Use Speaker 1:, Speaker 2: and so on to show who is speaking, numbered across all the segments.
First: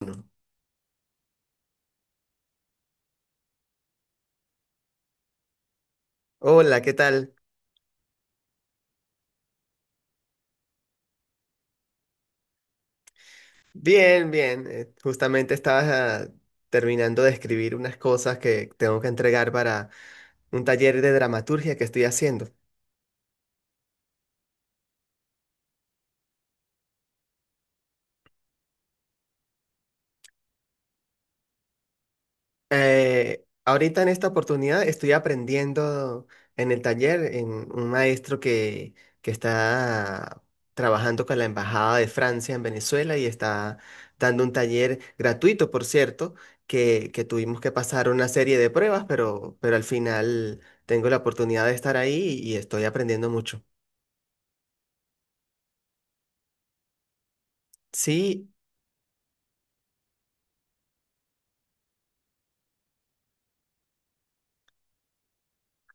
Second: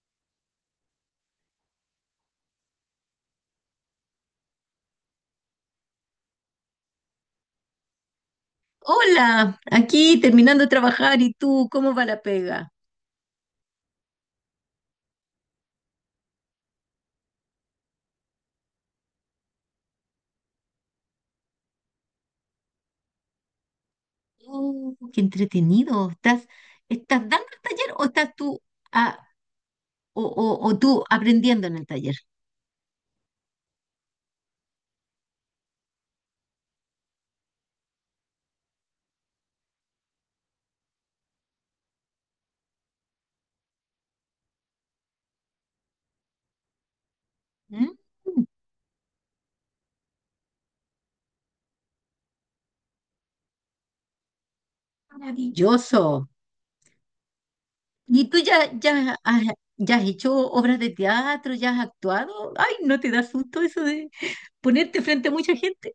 Speaker 1: Uno. Hola, ¿qué tal?
Speaker 2: Hola, aquí terminando de trabajar y tú, ¿cómo va la pega?
Speaker 1: Bien, bien. Justamente estaba ah, terminando de escribir unas cosas que tengo que entregar para un taller de dramaturgia que estoy haciendo.
Speaker 2: Oh, qué entretenido. ¿Estás dando el taller o estás tú ah, o tú aprendiendo en el taller?
Speaker 1: Ahorita en esta oportunidad estoy aprendiendo en el taller en un maestro que está trabajando con la Embajada de Francia en Venezuela y está dando un taller gratuito, por cierto, que tuvimos que
Speaker 2: Mm.
Speaker 1: pasar una serie de pruebas, pero al final tengo la oportunidad de estar ahí y estoy aprendiendo mucho.
Speaker 2: Maravilloso. ¿Y tú
Speaker 1: Sí.
Speaker 2: ya has hecho obras de teatro? ¿Ya has actuado? Ay, ¿no te da susto eso de ponerte frente a mucha gente?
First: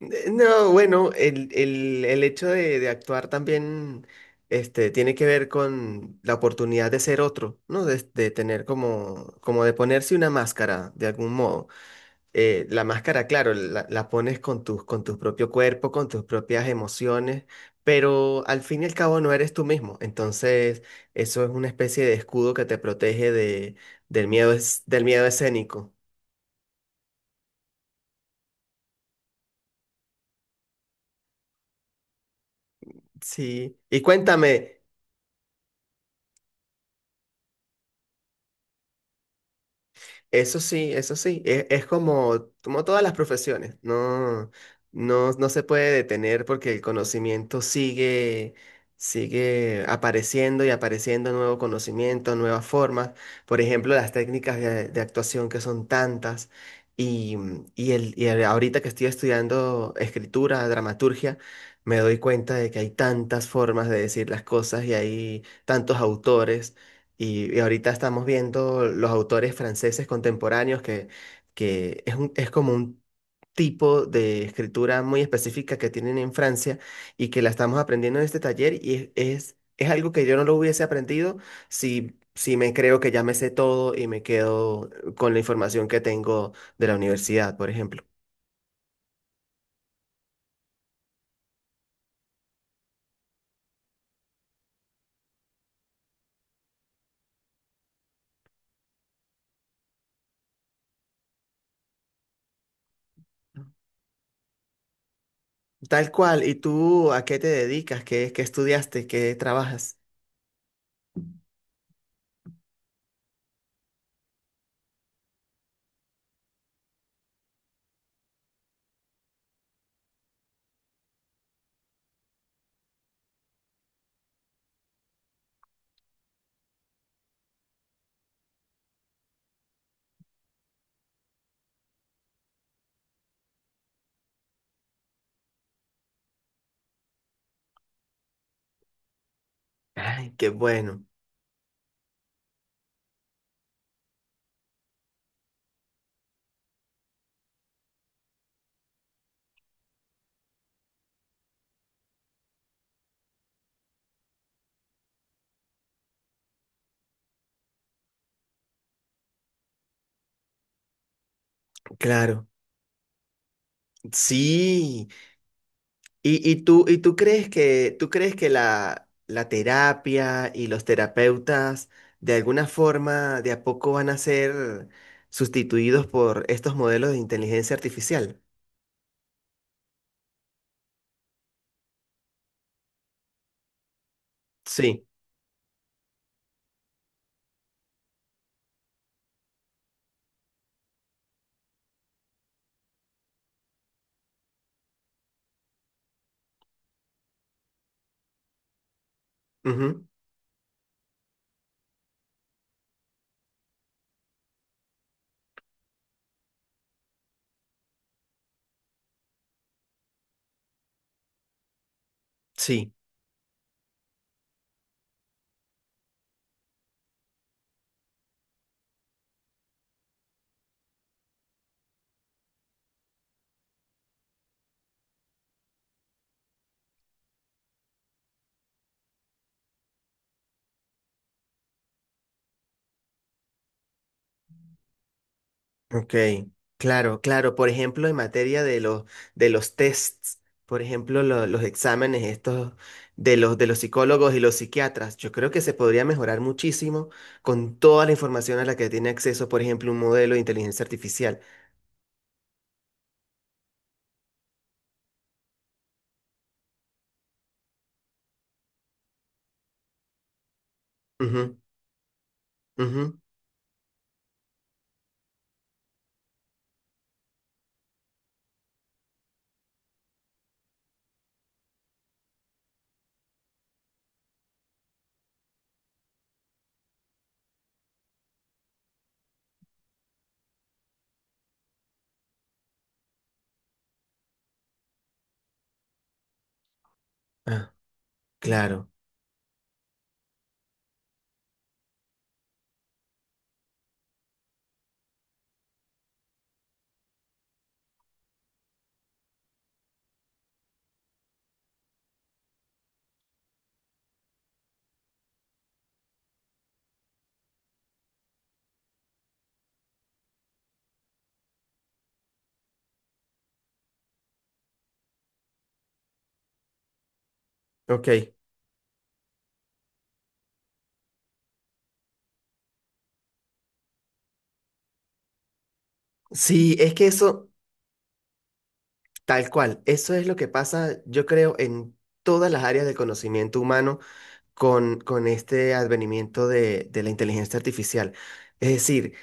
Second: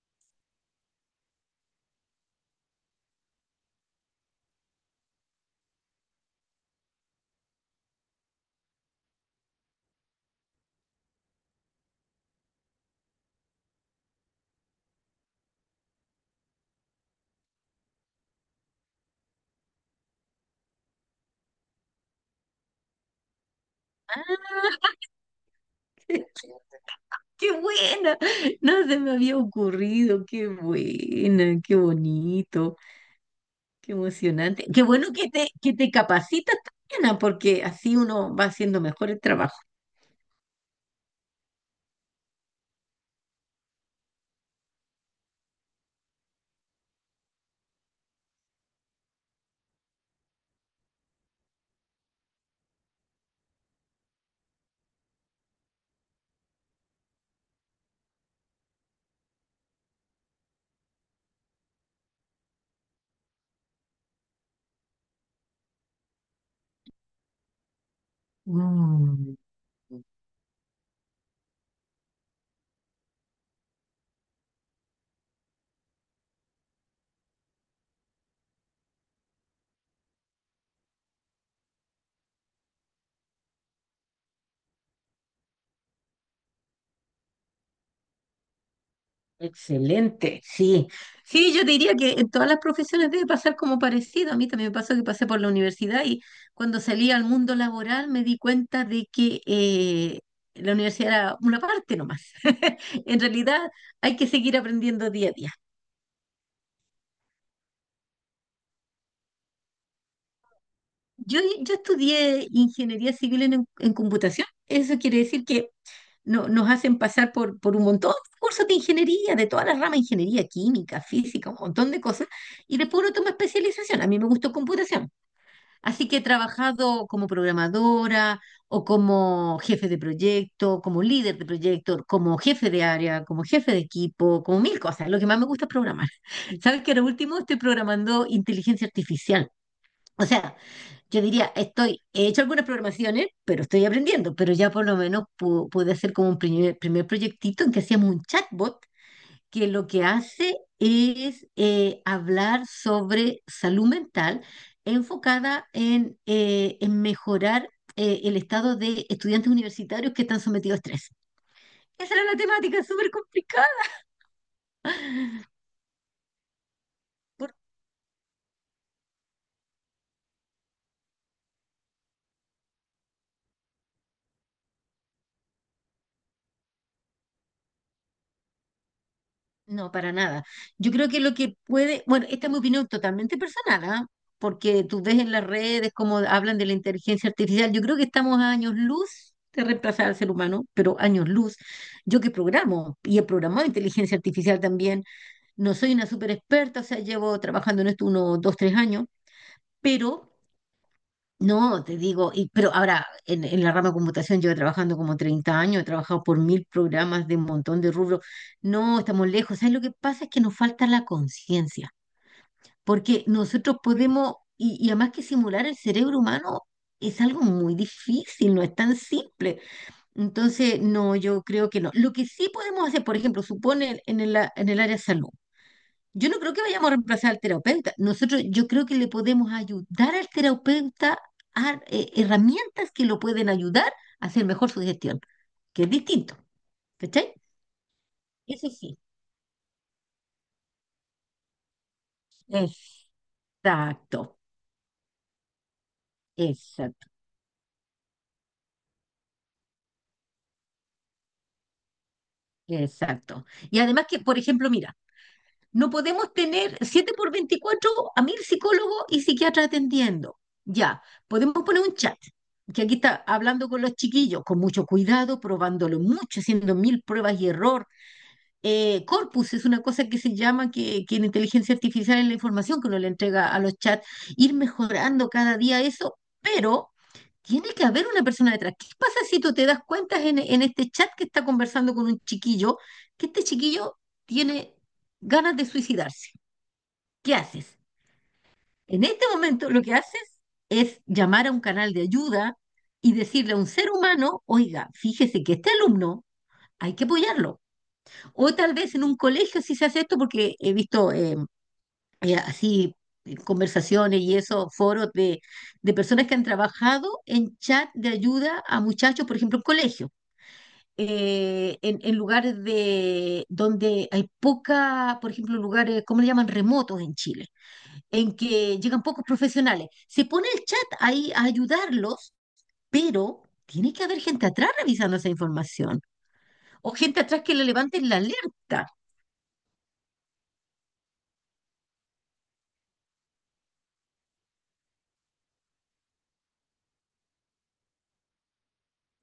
Speaker 1: No, bueno, el hecho de actuar también tiene que ver con la oportunidad de ser otro, ¿no? De tener como, como de ponerse una máscara de algún modo. La máscara, claro, la pones con tus, con tu propio cuerpo, con tus propias emociones, pero al fin y al cabo no eres tú mismo. Entonces, eso es una especie de escudo que te protege de, del
Speaker 2: Ah.
Speaker 1: miedo, del miedo escénico.
Speaker 2: ¡Qué buena! No se me había ocurrido, qué buena, qué bonito.
Speaker 1: Sí.
Speaker 2: Qué
Speaker 1: Y
Speaker 2: emocionante.
Speaker 1: cuéntame.
Speaker 2: Qué bueno que te capacitas también, porque así uno va haciendo mejor el trabajo.
Speaker 1: Eso sí, es como, como todas las profesiones, no, no se puede detener porque el conocimiento sigue, sigue apareciendo y apareciendo nuevo conocimiento, nuevas formas, por ejemplo, las técnicas de actuación que son tantas y, ahorita que estoy estudiando escritura, dramaturgia, me doy cuenta de que hay tantas formas de decir las cosas y hay tantos autores. Y ahorita estamos viendo los
Speaker 2: Mm,
Speaker 1: autores franceses contemporáneos que, es como un tipo de escritura muy específica que tienen en Francia y que la estamos aprendiendo en este taller y es algo que yo no lo hubiese aprendido si me creo que ya me sé todo y me quedo con la información que tengo de la universidad, por ejemplo.
Speaker 2: excelente, sí. Sí, yo diría que en todas las profesiones debe pasar como parecido. A mí también me pasó que pasé por la universidad y cuando salí al mundo laboral me di cuenta de que la universidad era una parte nomás. En realidad hay que seguir aprendiendo día a día.
Speaker 1: Tal cual, ¿y tú a qué te dedicas? ¿Qué, qué estudiaste? ¿Qué trabajas?
Speaker 2: Yo estudié ingeniería civil en computación. Eso quiere decir que nos hacen pasar por un montón de cursos de ingeniería, de todas las ramas, ingeniería química, física, un montón de cosas, y después uno toma especialización. A mí me gustó computación. Así que he trabajado como programadora o como jefe de proyecto, como líder de proyecto, como jefe de área, como jefe de equipo, como mil cosas. Lo que más me gusta es programar. Sabes que ahora último estoy programando inteligencia artificial. O
Speaker 1: Ay, qué
Speaker 2: sea,
Speaker 1: bueno.
Speaker 2: yo diría, estoy, he hecho algunas programaciones, pero estoy aprendiendo, pero ya por lo menos pude hacer como un primer, primer proyectito en que hacíamos un chatbot que lo que hace es hablar sobre salud mental enfocada en mejorar el estado de estudiantes universitarios que están sometidos a estrés. Esa era la
Speaker 1: Claro.
Speaker 2: temática, súper complicada.
Speaker 1: Sí. ¿ Y tú crees que la terapia y los terapeutas de alguna forma de a poco van a ser sustituidos por estos modelos de inteligencia artificial?
Speaker 2: No, para nada. Yo creo que lo que puede, bueno, esta es mi opinión totalmente personal, ¿ah? Porque tú
Speaker 1: Sí,
Speaker 2: ves en las redes cómo hablan de la inteligencia artificial. Yo creo que estamos a años luz de reemplazar al ser humano, pero años luz. Yo que programo y he programado inteligencia artificial también, no soy una súper experta, o sea, llevo trabajando en esto unos dos, tres años,
Speaker 1: ujú.
Speaker 2: pero no, te digo, pero ahora en la rama de computación llevo trabajando como 30 años, he trabajado por mil programas de un montón de rubros. No, estamos lejos. ¿Sabes lo que pasa? Es que nos falta la conciencia,
Speaker 1: Sí,
Speaker 2: porque nosotros podemos, y además que simular el cerebro humano es algo muy difícil, no es tan simple. Entonces, no, yo creo que no. Lo que sí podemos hacer, por ejemplo, supone en el área de salud. Yo no creo que vayamos a reemplazar al terapeuta. Nosotros, yo creo que le podemos ayudar al terapeuta a herramientas que lo pueden ayudar a hacer mejor su gestión, que es
Speaker 1: ok,
Speaker 2: distinto.
Speaker 1: claro,
Speaker 2: ¿Cachai?
Speaker 1: claro. Por ejemplo, en materia
Speaker 2: Eso sí.
Speaker 1: de los tests, por ejemplo, los exámenes estos de los psicólogos
Speaker 2: Exacto,
Speaker 1: y los psiquiatras, yo creo que se podría mejorar
Speaker 2: exacto,
Speaker 1: muchísimo con toda la información a la que tiene acceso, por ejemplo, un modelo de inteligencia artificial.
Speaker 2: exacto. Y además que, por ejemplo, mira, no podemos tener 7x24 a mil psicólogos y psiquiatras atendiendo. Ya, podemos
Speaker 1: Ujú,
Speaker 2: poner un chat, que aquí
Speaker 1: ujú.
Speaker 2: está hablando con los chiquillos, con mucho cuidado, probándolo mucho, haciendo mil pruebas y errores, corpus, es una cosa que se llama que en inteligencia artificial es la información que uno le entrega a los chats, ir mejorando cada día eso, pero tiene que haber una persona detrás. ¿Qué pasa si tú te das cuenta en este chat que está conversando con un chiquillo, que este chiquillo tiene ganas de suicidarse? ¿Qué
Speaker 1: Ah,
Speaker 2: haces?
Speaker 1: claro,
Speaker 2: En este momento lo que haces es llamar a un canal de ayuda y decirle a un ser humano, oiga, fíjese que este alumno hay que apoyarlo. O tal vez en un colegio sí se hace esto porque he visto así, conversaciones y eso, foros de personas que han trabajado en chat de ayuda a muchachos, por ejemplo, en colegio. En lugares de donde hay poca, por ejemplo, lugares, ¿cómo le llaman? Remotos en Chile,
Speaker 1: ok.
Speaker 2: en que llegan pocos profesionales. Se pone el chat ahí a ayudarlos, pero tiene que haber gente atrás revisando esa información
Speaker 1: Sí,
Speaker 2: o
Speaker 1: es que
Speaker 2: gente atrás
Speaker 1: eso,
Speaker 2: que le levanten la alerta.
Speaker 1: tal cual, eso es lo que pasa, yo creo, en todas las áreas del conocimiento humano con este advenimiento de la inteligencia artificial. Es decir,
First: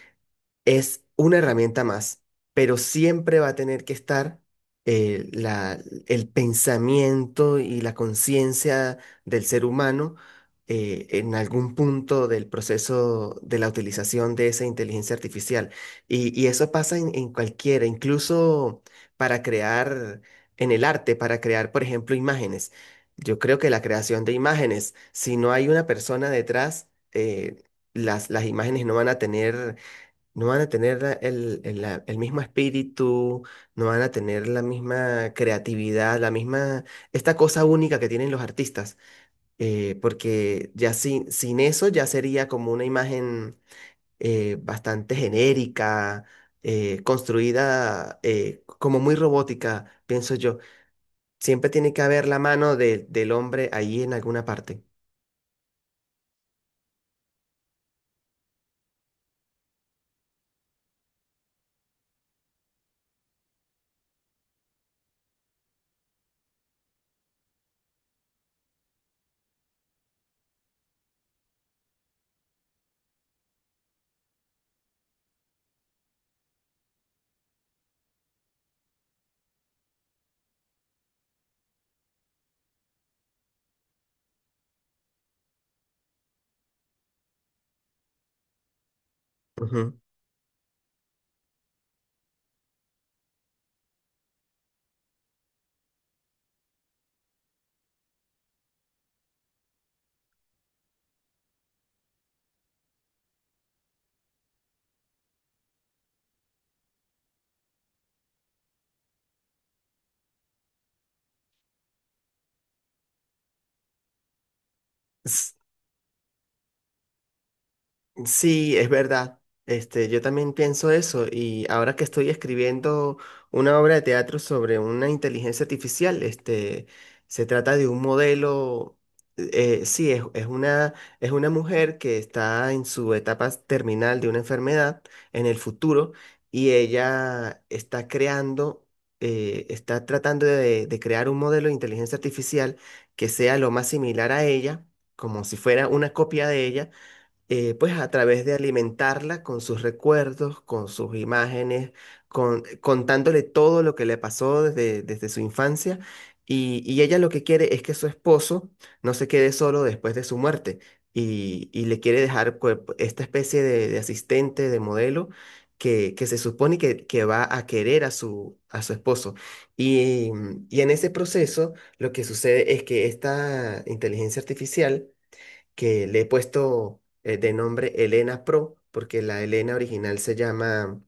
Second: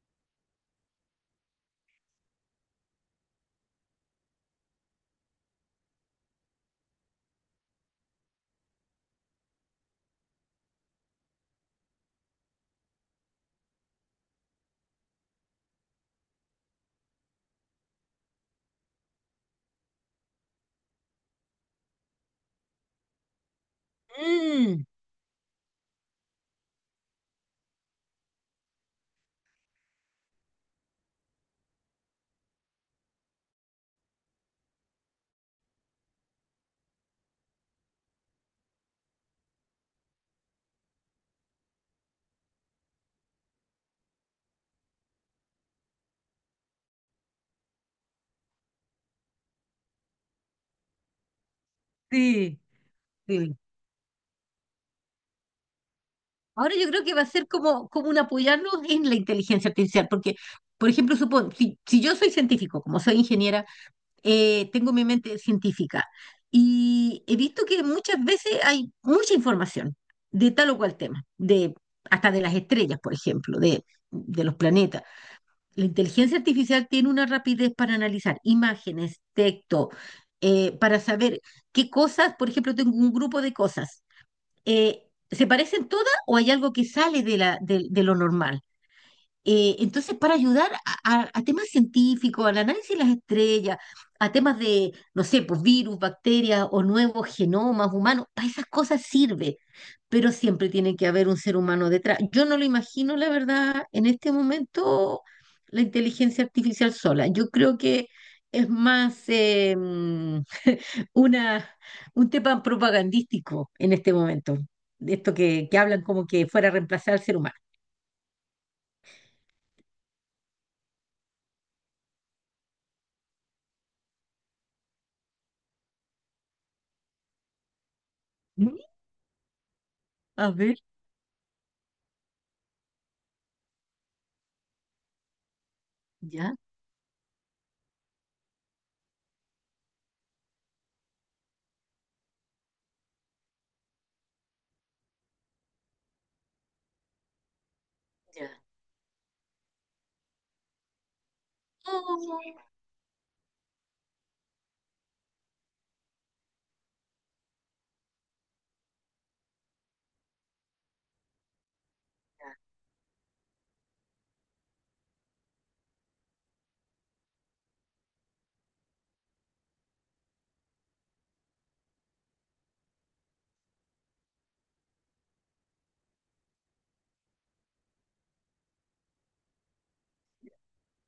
Speaker 1: es una herramienta más, pero siempre va a tener que estar eh, la- el pensamiento y la conciencia del ser humano en algún punto del proceso de la utilización de esa inteligencia artificial. Y eso pasa en cualquiera, incluso para crear en el arte, para crear, por ejemplo, imágenes. Yo creo que la creación de
Speaker 2: Mm,
Speaker 1: imágenes, si no hay una persona detrás, las imágenes no van a tener el mismo espíritu, no van a tener la misma creatividad, la misma, esta cosa única que tienen los artistas, porque ya sin, sin eso ya sería como una imagen bastante genérica, construida como muy robótica, pienso yo. Siempre tiene que haber la
Speaker 2: sí.
Speaker 1: mano del
Speaker 2: Sí.
Speaker 1: hombre ahí en alguna parte.
Speaker 2: Ahora yo creo que va a ser como, como un apoyarnos en la inteligencia artificial, porque, por ejemplo, supón, si yo soy científico, como soy ingeniera, tengo mi mente científica y he visto que muchas veces hay mucha información de tal o cual tema, de, hasta de las estrellas, por ejemplo, de los planetas. La inteligencia artificial tiene una rapidez para analizar imágenes, texto, para saber qué cosas, por ejemplo, tengo un grupo de cosas. ¿Se parecen todas o hay algo que sale de lo normal?
Speaker 1: Ujú.
Speaker 2: Entonces, para ayudar a temas científicos, al análisis de las estrellas, a temas de, no sé, pues virus, bacterias o nuevos genomas humanos, para esas cosas sirve, pero siempre tiene que haber un ser humano detrás. Yo no lo imagino, la verdad, en este momento, la inteligencia artificial sola. Yo creo que es más, una, un tema propagandístico en este momento, de esto que hablan como que fuera a reemplazar al ser humano.
Speaker 1: Sí, es verdad. Yo también pienso eso y ahora que estoy escribiendo una obra de teatro sobre una inteligencia artificial, se trata de un
Speaker 2: Mm.
Speaker 1: modelo. Sí,
Speaker 2: A ver,
Speaker 1: es una mujer que está en su etapa terminal de una enfermedad en el futuro
Speaker 2: ya.
Speaker 1: y ella está creando, está tratando de crear un modelo de inteligencia artificial que sea lo más similar a ella, como si fuera una copia de ella, pues a través
Speaker 2: Ya.
Speaker 1: de alimentarla con sus recuerdos, con sus imágenes,
Speaker 2: Oh,
Speaker 1: con, contándole todo lo que le pasó desde, desde su infancia. Y ella lo que quiere es que su esposo no se quede solo después de su muerte y le quiere dejar pues, esta especie de asistente, de modelo. Que se supone que va a querer a su esposo. Y, y en ese proceso lo que sucede es que esta inteligencia artificial que le he puesto de nombre Elena Pro, porque la Elena original se llama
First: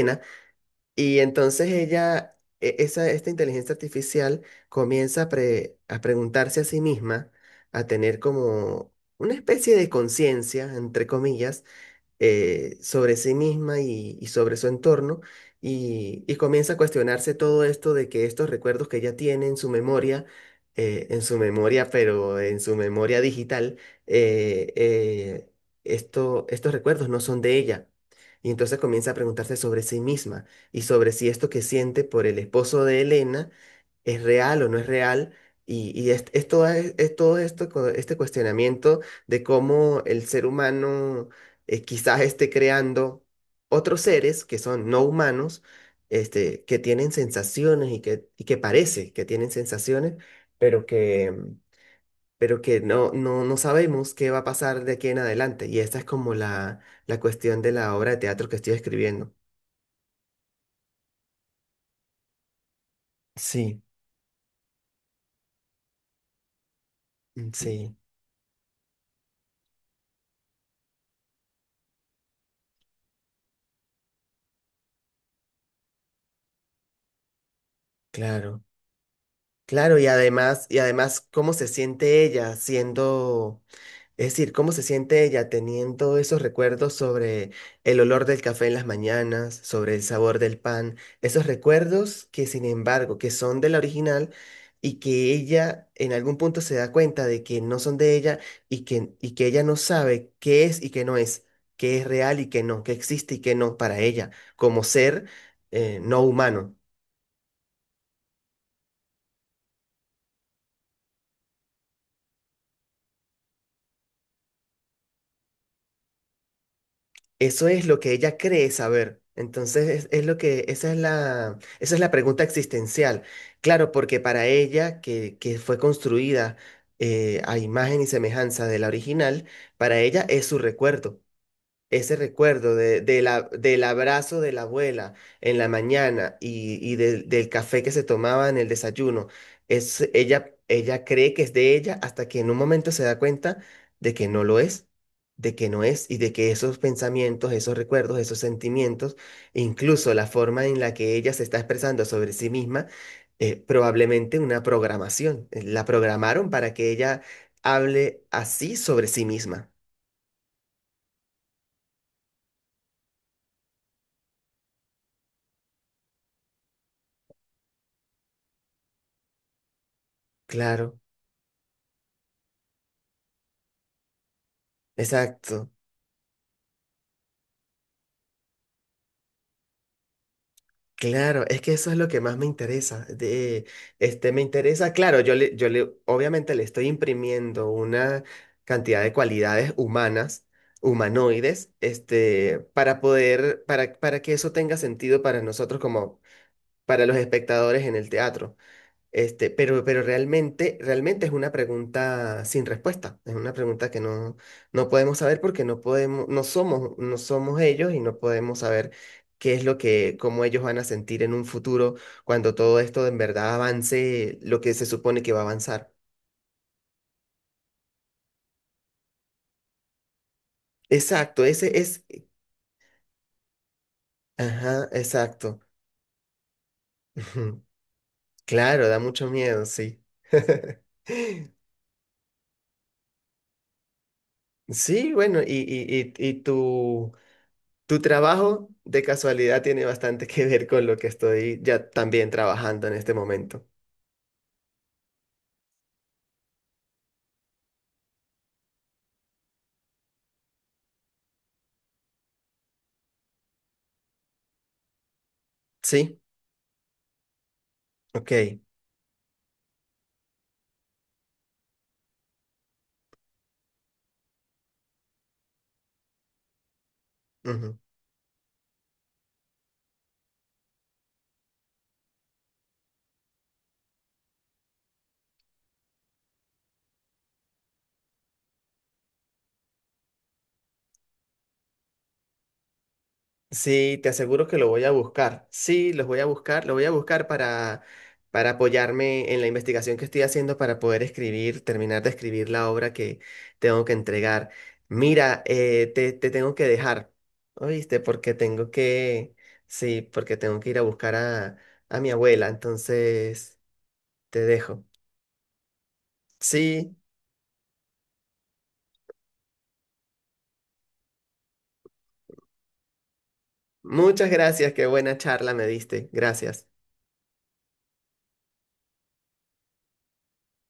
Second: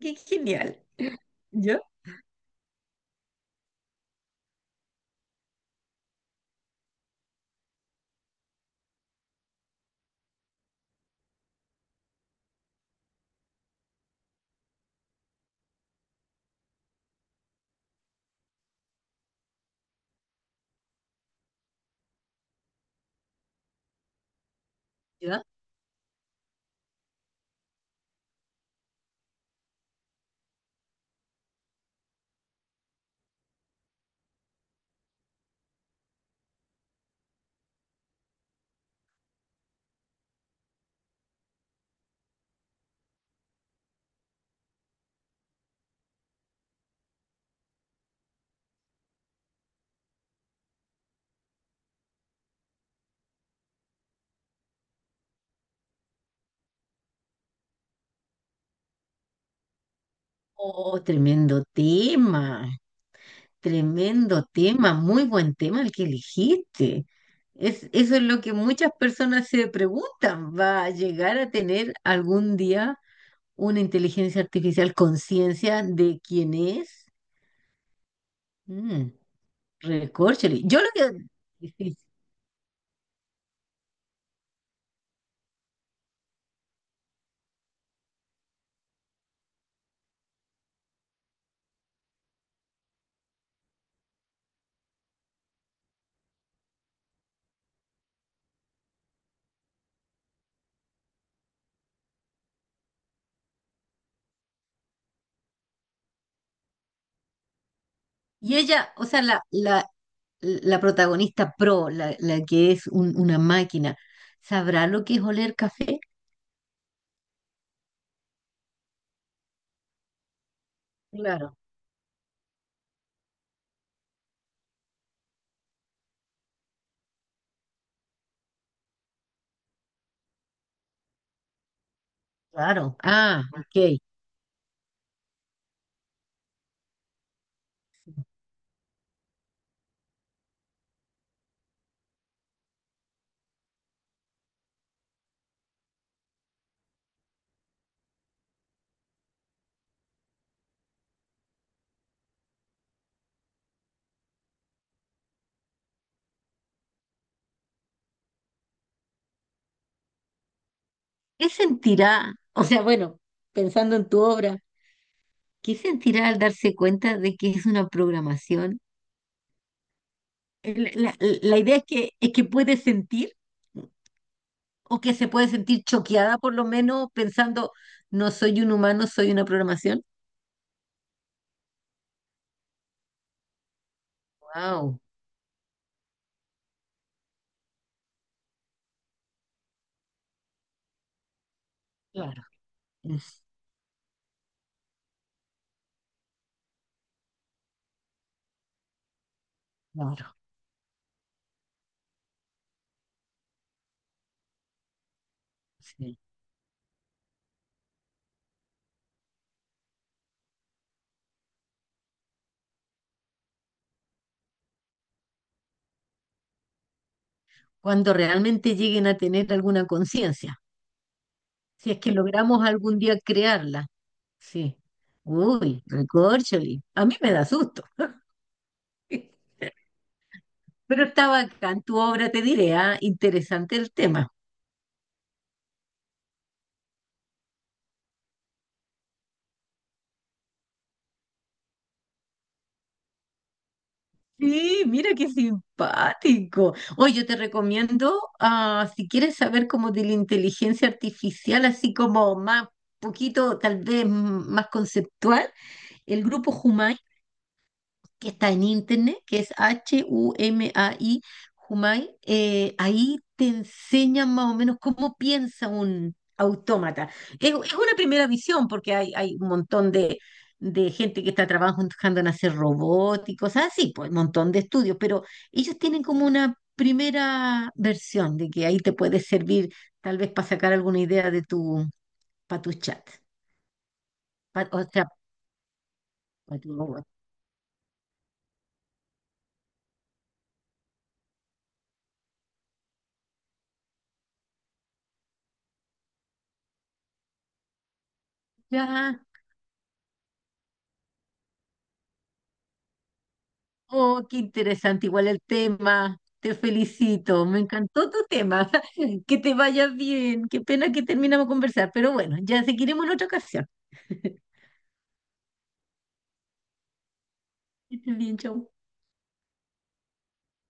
Speaker 2: qué genial.
Speaker 1: y entonces
Speaker 2: Ya.
Speaker 1: ella, esta inteligencia artificial comienza a, a preguntarse a sí misma, a tener como una especie de conciencia, entre comillas, sobre sí misma y sobre su entorno y comienza a cuestionarse todo esto de que estos recuerdos que ella tiene en su memoria, pero en su memoria digital, eh,
Speaker 2: ¿Ya?
Speaker 1: eh, estos recuerdos no son de ella. Y entonces comienza a preguntarse sobre sí misma y sobre si esto que siente por el esposo de Elena es real o no es real. Y es, es todo esto, este cuestionamiento de cómo el ser humano quizás esté creando otros seres que son no humanos, que tienen sensaciones y que parece que tienen sensaciones, pero que, mm, pero que no, no sabemos qué va a pasar de aquí en adelante. Y esta es como la cuestión de la obra de teatro que estoy escribiendo.
Speaker 2: Oh,
Speaker 1: Sí.
Speaker 2: tremendo tema, muy buen tema el que elegiste.
Speaker 1: Mm,
Speaker 2: Es,
Speaker 1: sí,
Speaker 2: eso es lo que muchas personas se preguntan. ¿Va a llegar a tener algún día una inteligencia artificial conciencia de quién es?
Speaker 1: claro.
Speaker 2: Mm,
Speaker 1: Claro,
Speaker 2: recórchale.
Speaker 1: y
Speaker 2: Yo lo
Speaker 1: además
Speaker 2: que...
Speaker 1: cómo se siente ella siendo Es decir, ¿cómo se siente ella teniendo esos recuerdos sobre el olor del café en las mañanas, sobre el sabor del pan? Esos recuerdos que, sin embargo, que son de la original y que ella en algún punto se da cuenta de que no son de ella y que ella no sabe qué es y qué no es, qué es real y qué no, qué existe y qué no para ella como ser no humano.
Speaker 2: Y ella, o sea, la protagonista pro, la que es una máquina, ¿sabrá lo que es oler café?
Speaker 1: Eso es lo que ella cree saber. Entonces, es lo que,
Speaker 2: Claro.
Speaker 1: esa es la pregunta existencial. Claro, porque para ella, que fue construida a imagen y semejanza de la original, para ella es su recuerdo ese recuerdo
Speaker 2: Claro.
Speaker 1: de la,
Speaker 2: Ah,
Speaker 1: del
Speaker 2: ok.
Speaker 1: abrazo de la abuela en la mañana y del del café que se tomaba en el desayuno, es, ella cree que es de ella hasta que en un momento se da cuenta de que no lo es, de que no es y de que esos pensamientos, esos recuerdos, esos sentimientos, incluso la forma en la que ella se está expresando sobre sí misma, probablemente una programación. La programaron para que ella hable así sobre sí misma.
Speaker 2: ¿Qué sentirá? O sea, bueno, pensando en tu obra, ¿qué sentirá al darse cuenta de que es una programación? La,
Speaker 1: Claro,
Speaker 2: la- la idea es que puede sentir o que se puede
Speaker 1: exacto.
Speaker 2: sentir choqueada por lo menos pensando, no soy un humano, soy una programación.
Speaker 1: Claro, es que eso es lo que más me interesa. Me interesa,
Speaker 2: Wow.
Speaker 1: claro, yo le, obviamente le estoy imprimiendo una cantidad de cualidades humanas, humanoides,
Speaker 2: Claro.
Speaker 1: para
Speaker 2: es-
Speaker 1: poder, para que eso tenga sentido para nosotros como para los espectadores en el teatro. Pero
Speaker 2: claro.
Speaker 1: realmente, realmente es una pregunta sin respuesta. Es una pregunta que no, no podemos saber porque no
Speaker 2: Sí.
Speaker 1: podemos, no somos, no somos ellos y no podemos saber qué es lo que, cómo ellos van a sentir en un futuro cuando todo esto en verdad avance lo que se supone que va a avanzar.
Speaker 2: Cuando realmente lleguen a tener alguna conciencia.
Speaker 1: Exacto, ese
Speaker 2: Si es
Speaker 1: es.
Speaker 2: que logramos algún día crearla, sí.
Speaker 1: Ajá, exacto.
Speaker 2: Uy, recorcholi. A mí me da
Speaker 1: Ujú.
Speaker 2: susto.
Speaker 1: Claro, da mucho miedo, sí.
Speaker 2: Pero está bacán tu obra, te diré, ah, interesante el tema.
Speaker 1: Sí, bueno, y tu trabajo de casualidad tiene bastante que ver con lo que estoy ya también trabajando en este momento.
Speaker 2: Sí, mira qué simpático. Oye, yo te recomiendo, ah, si quieres saber como de la inteligencia artificial, así como más, poquito, tal vez, más conceptual,
Speaker 1: Sí,
Speaker 2: el grupo Humay que
Speaker 1: ok.
Speaker 2: está en internet, que es HUMAI, Humai, ahí te enseñan más o menos cómo piensa un autómata. Es
Speaker 1: Ujú.
Speaker 2: una primera visión, porque hay un montón de gente que está trabajando en hacer robots y cosas así, pues un montón de estudios, pero ellos tienen como una primera versión de que ahí te puede servir tal vez para sacar alguna idea de tu, para tu chat,
Speaker 1: Sí, te aseguro que lo
Speaker 2: o
Speaker 1: voy a
Speaker 2: sea,
Speaker 1: buscar. Sí, los voy a
Speaker 2: para
Speaker 1: buscar, lo
Speaker 2: tu
Speaker 1: voy a
Speaker 2: robot.
Speaker 1: buscar para apoyarme en la investigación que estoy haciendo para poder escribir, terminar de escribir la obra que tengo que entregar. Mira, te tengo que dejar, ¿oíste? Porque tengo que, sí, porque tengo que ir a buscar a mi abuela, entonces
Speaker 2: Oh, qué
Speaker 1: te dejo.
Speaker 2: interesante, igual el tema. Te
Speaker 1: Sí.
Speaker 2: felicito, me encantó tu tema. Que te vaya bien. Qué pena que terminamos de conversar, pero bueno, ya seguiremos en otra ocasión.
Speaker 1: Muchas gracias, qué buena charla me diste. Gracias.
Speaker 2: Que estés bien, chau.